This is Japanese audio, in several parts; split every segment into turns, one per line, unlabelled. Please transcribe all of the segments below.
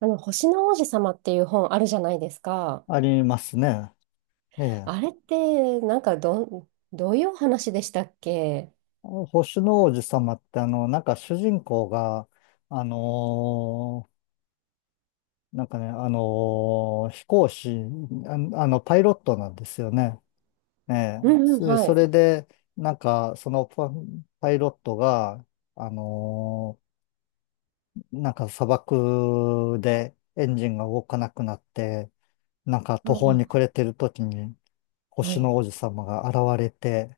星の王子様っていう本あるじゃないですか。
ありますね。ええ。
あれって、なんかどういうお話でしたっけ？
星の王子様ってなんか主人公が、あのーなんかね、飛行士、あ、あの、パイロットなんですよね。ええ。
うんうん、
そ
は
それ
い。
で、なんか、パイロットが、あのーなんか砂漠でエンジンが動かなくなって、なんか
う
途方
ん
に暮れてる時に、
は
星
い。
の王子様が現れて、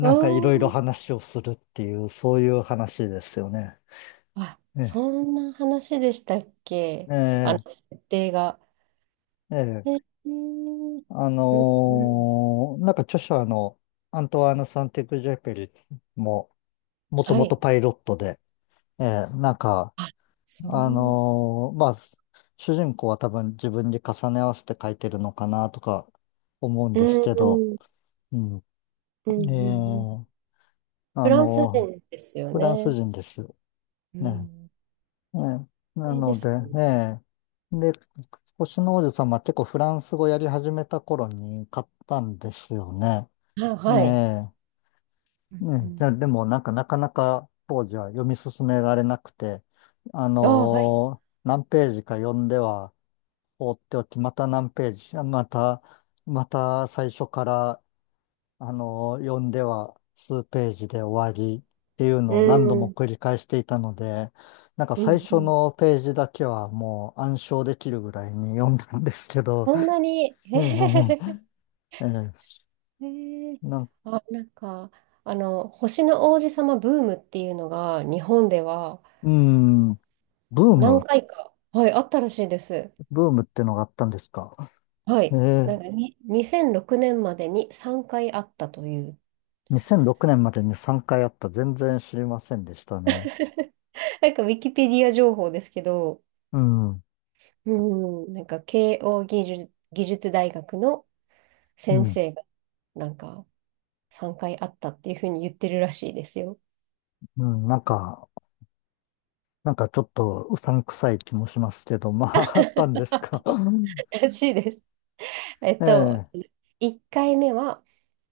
あ
んかいろいろ
ー
話をするっていう、そういう話ですよね。
あ、
ね。
そんな話でしたっけ？
ええ、
設定が。
ええ、
うんうん、
なんか著者のアントワーヌ・サンテグジェペリも、もと
は
もと
い。
パイロットで、ええ、なんか、
あ、そう。
まあ、主人公は多分自分に重ね合わせて書いてるのかなとか思うん
う
ですけど、
んうん
うん、
うんう
え
んうん。
え、
フ
あ
ランス
のー
人ですよ
フランス
ね。
人です。
う
ね。
ん。
ええ、な
で
の
すね。
で、ね。で、星の王子様は結構フランス語やり始めた頃に買ったんですよね。
あ、
え
はい。
え、
うんう
ね、じゃ
ん。
あでもなんかなかなか当時は読み進められなくて、
あ、はい。
何ページか読んでは放っておき、また何ページ、また、また最初からあの、読んでは数ページで終わりっていう
う
のを何度も
ん。
繰り返していたので、なんか
う
最
んう
初
ん。
のページだけはもう暗唱できるぐらいに 読んだんですけど、
そんなに。
うんうんうん、え
えー、
えなん、
あ、なんか、あの、星の王子様ブームっていうのが、日本では
うん、ー
何
ム、
回か、はい、あったらしいです。
ブームってのがあったんですか。
は
え
い。
え。
なんかに、2006年までに3回あったという、
2006年までに3回あった。全然知りませんでしたね。
なんかウィキペディア情報ですけど、
うん、うん、
うん、なんか慶応義塾、義塾大学の先生が、なんか3回あったっていうふうに言ってるらしいですよ。
うん、なんか、なんかちょっとうさんくさい気もしますけど、まあ、あったんで すか。うん。
らしいです。えっと、
ええ。
1回目は、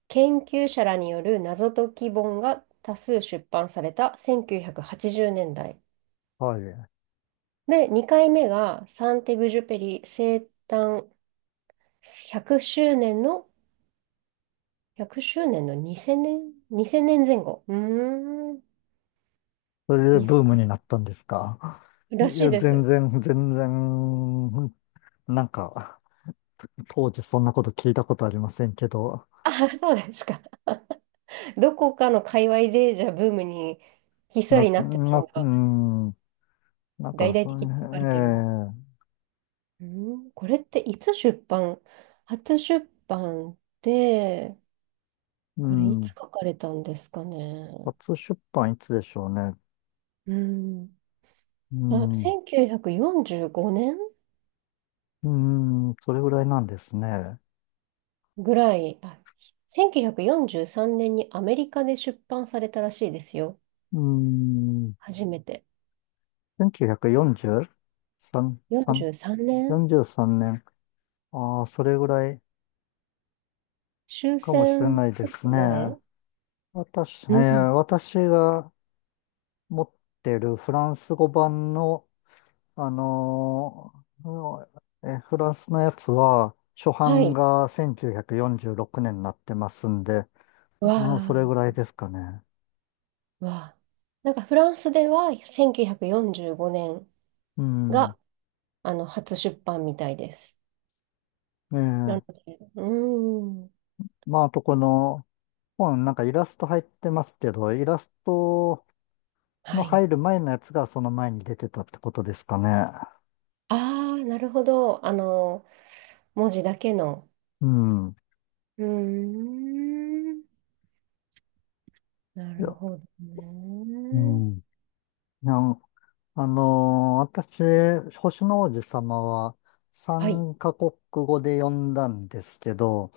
研究者らによる謎解き本が多数出版された1980年代。
はい。
で、2回目がサンテグジュペリ生誕100周年の、100周年の2000 年前後。うーん。
それで
に
ブームになったんですか。
せん
い
らしい
や、
で
全
す。
然、全然、なんか、当時そんなこと聞いたことありませんけど、
あ、そうですか。どこかの界隈で、じゃあブームにひっそりなってたの
う
が、
ん、なん
大
か、
々
そ
的に書かれてる。
のええ。
うーん。これっていつ初出版って、
う
これいつ
ん、
書かれたんですかね。
初出版いつでしょうね。
うん。
う
あ、
ん、
1945年
うん、それぐらいなんですね。
ぐらい、あ、1943年にアメリカで出版されたらしいですよ。
うん、
初めて。
1943、3
43年、
43年。ああ、それぐらい
終
かもしれ
戦ち
ないで
ょっ
す
と前。
ね。私、えー
うん。
私が持ってるフランス語版の、あのーえフランスのやつは、初
は
版
い。
が1946年になってますんで、
わ
まあ、それぐ
あ、
らいですかね。
わあ。なんかフランスでは1945年
うん。
があの初出版みたいです。
え
なの
え。
で、うーん。
まあ、あとこの本、なんかイラスト入ってますけど、イラストの
はい。
入る前のやつがその前に出てたってことですかね。
ああ、なるほど。あの、文字だけの。
うん。
うーん。な
いや、
るほど
う
ね。
ん。いや、私、星の王子様は
はい。
3カ国語で読んだんですけど、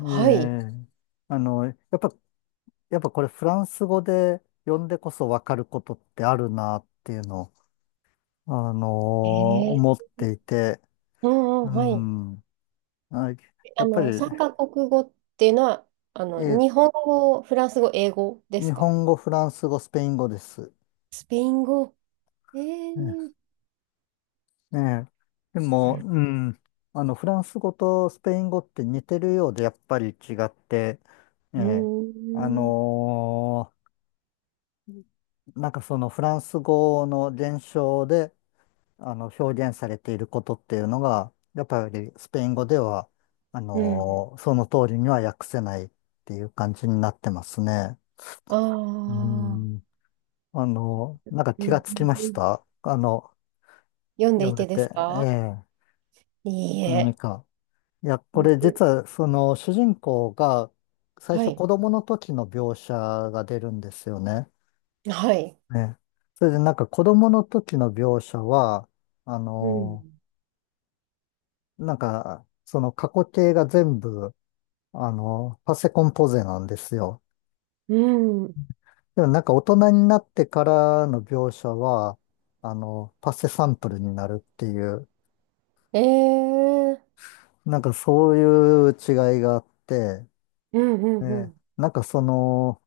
え
はい。
ー、あの、やっぱこれフランス語で読んでこそわかることってあるなっていうのを、
え
思っ
ー
ていて、
うんう
う
ん、はい。
ん。あ、や
あ
っぱり、
の、三カ国語っていうのは、あ
え
の、
ー
日本語、フランス語、英語で
日
すか？
本語、フランス語、スペイン語です。
スペイン語。えー
ねえ。で
う
も、
ん。
うん。あの、フランス語とスペイン語って似てるようで、やっぱり違って、え
う
え。あ
ーん。
のーなんかそのフランス語の伝承で、あの、表現されていることっていうのが、やっぱりスペイン語では、
うん。
その通りには訳せないっていう感じになってますね。
あ
う
あ。
ん。なんか
うんう
気が
ん
つきま
う
し
ん。
た。あの、
読んで
読
い
んで
てで
て、
す
え
か？
え。
いい
何
え。
か。いや、
う
これ実
ん
はその主人公が最
は
初
い。
子供の時の描写が出るんですよね。
はい。
ね。それでなんか子供の時の描写は、あ
う
の、
ん。
なんかその過去形が全部、あの、パセコンポゼなんですよ。
うん。
でもなんか大人になってからの描写は、あの、パセサンプルになるっていう、
ええ。
なんかそういう違いがあって、
うんうんう
ね。
ん。
なんかその、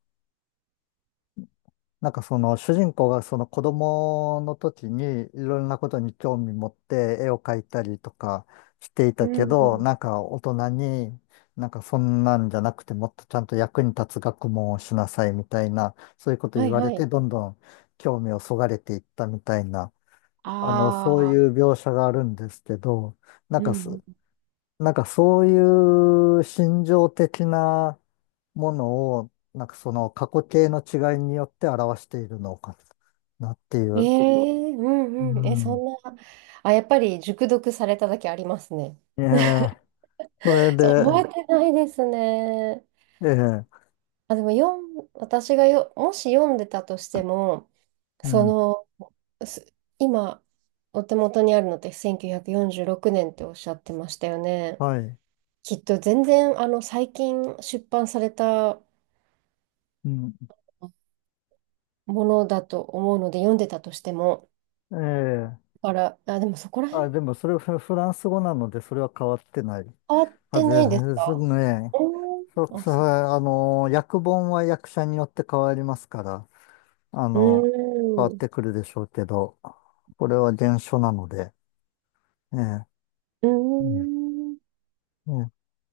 なんかその主人公がその子供の時にいろんなことに興味持って絵を描いたりとかしてい
う
たけど、
ん。
なんか大人になんかそんなんじゃなくてもっとちゃんと役に立つ学問をしなさいみたいな、そういうこと
は
言
い
わ
は
れて
い。
どんどん興味をそがれていったみたいな、
あ
あの、そういう
あ。
描写があるんですけど、なん
う
かす
んう
なんかそういう心情的なものを、なんかその過去形の違いによって表しているのかなってい
ん。え
う。
え、う
う
んうん。え、そ
ん。
んな。あ、やっぱり熟読されただけありますね。
ええ、それ
そう、
で、
覚えてないですね。
ええ、
あ、でも私がよ、もし読んでたとしても、
う
そ
ん、
の、今、お手元にあるのって1946年っておっしゃってましたよね。
はい。
きっと全然、あの、最近出版された
うん、
ものだと思うので、読んでたとしても、
ええ、
から、あ、でもそこら
あ、
辺
でもそれフランス語なのでそれは変わってない
変わっ
は
て
ず
ないです
です
か？
ね。
おー、
そ、
あ、
それ、
そ
あの、訳本は役者によって変わりますから、あ
う。
の、変わ
う
っ
ーん。
てくるでしょうけど、これは原書なので。え
う
え、う
ーん。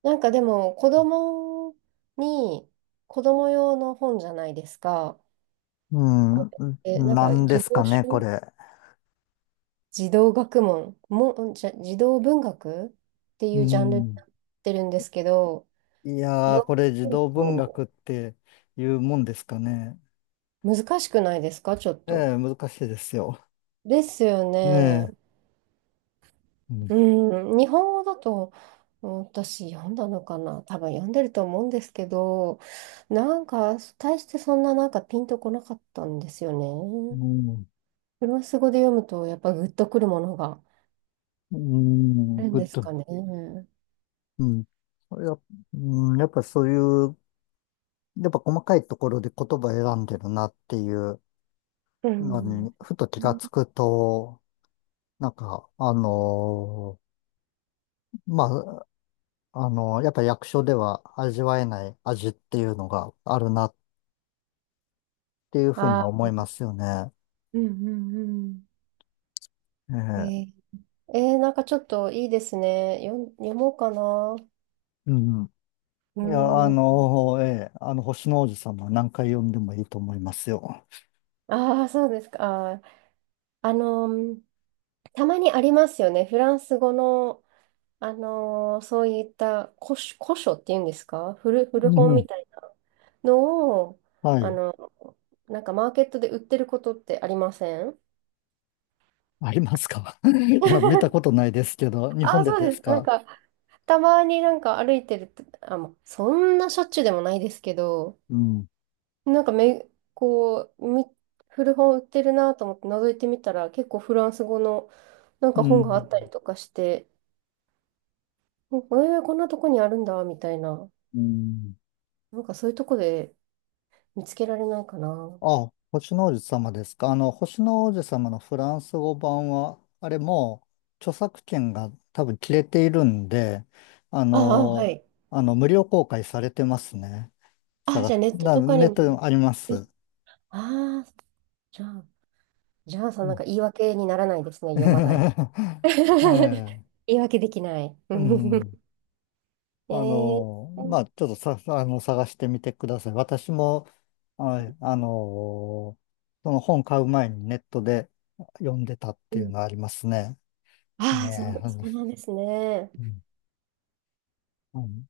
なんかでも、に、子供用の本じゃないですか？
ん、
こう、
うん、
え、なん
な
か、
んで
児
すか
童
ね、こ
書
れ。
児童学問も、んじゃ、児童文学ってい
う
うジャンルに
ん。
なってるんですけど、
いや
読
ー、これ児
む
童文
の、
学っていうもんですかね。
難しくないですかちょっ
え
と。
え、難しいですよ。
ですよ
え
ね。
え、うん、
うん、日本語だと、うん、私読んだのかな、多分読んでると思うんですけど、なんか大してそんな、なんかピンとこなかったんですよ
う
ね。
ん、
フランス語で読むとやっぱグッとくるものがあ
うん
るん
ぶっ
です
と、
かね。
うん。やっ、うん、やっぱそういう、やっぱ細かいところで言葉選んでるなっていう
う
の
ん。
に、ふと気がつくと、なんか、まあ、あの、やっぱ役所では味わえない味っていうのがあるなっていうふうには
あ
思いま
あ、
すよね。
うんうん
え
うん。
え。
なんかちょっといいですね。読もうかな。
うん。
う
いや、あ
ん。
の、ええ、あの、星の王子様は何回読んでもいいと思いますよ。
ああ、そうですか。あのーたまにありますよね。フランス語のそういった古書、古書っていうんですか？古
う
本
ん。
みたいなのを、
は
あ
い。
の、なんかマーケットで売ってることってありません
ありますか？ いや、見たことないですけど、日
あ
本
あ、
で
そう
です
です。なん
か？
か、たまになんか歩いてると、あ、もうそんなしょっちゅうでもないですけど、
うん。
なんかこう、古本売ってるなと思って覗いてみたら、結構フランス語のなん
う
か本があった
ん。
りとかして、えー、こんなとこにあるんだ、みたいな。
うん。
なんかそういうとこで見つけられないかな。
あ、星の王子様ですか。あの、星の王子様のフランス語版は、あれもう著作権が多分切れているんで、あ
ああ、は
の、
い。
あの、無料公開されてますね。
あ、
探
じゃあ
す。
ネット
だ、
とかに
ネットで
も。
もあります。
ああ、じゃあ、じゃあ、その
う
なん
ん。
か言い訳にならないですね、読まない。
え え、
言い訳できない。
うん。
え
あ
ー、
の、まあ、ちょっとさ、あの、探してみてください。私も、はい、あの、その本買う前にネットで読んでたっ
う
ていう
ん。
のはありますね。
ああ、そう、
ね
そう
え。
なんですね。
うん。うん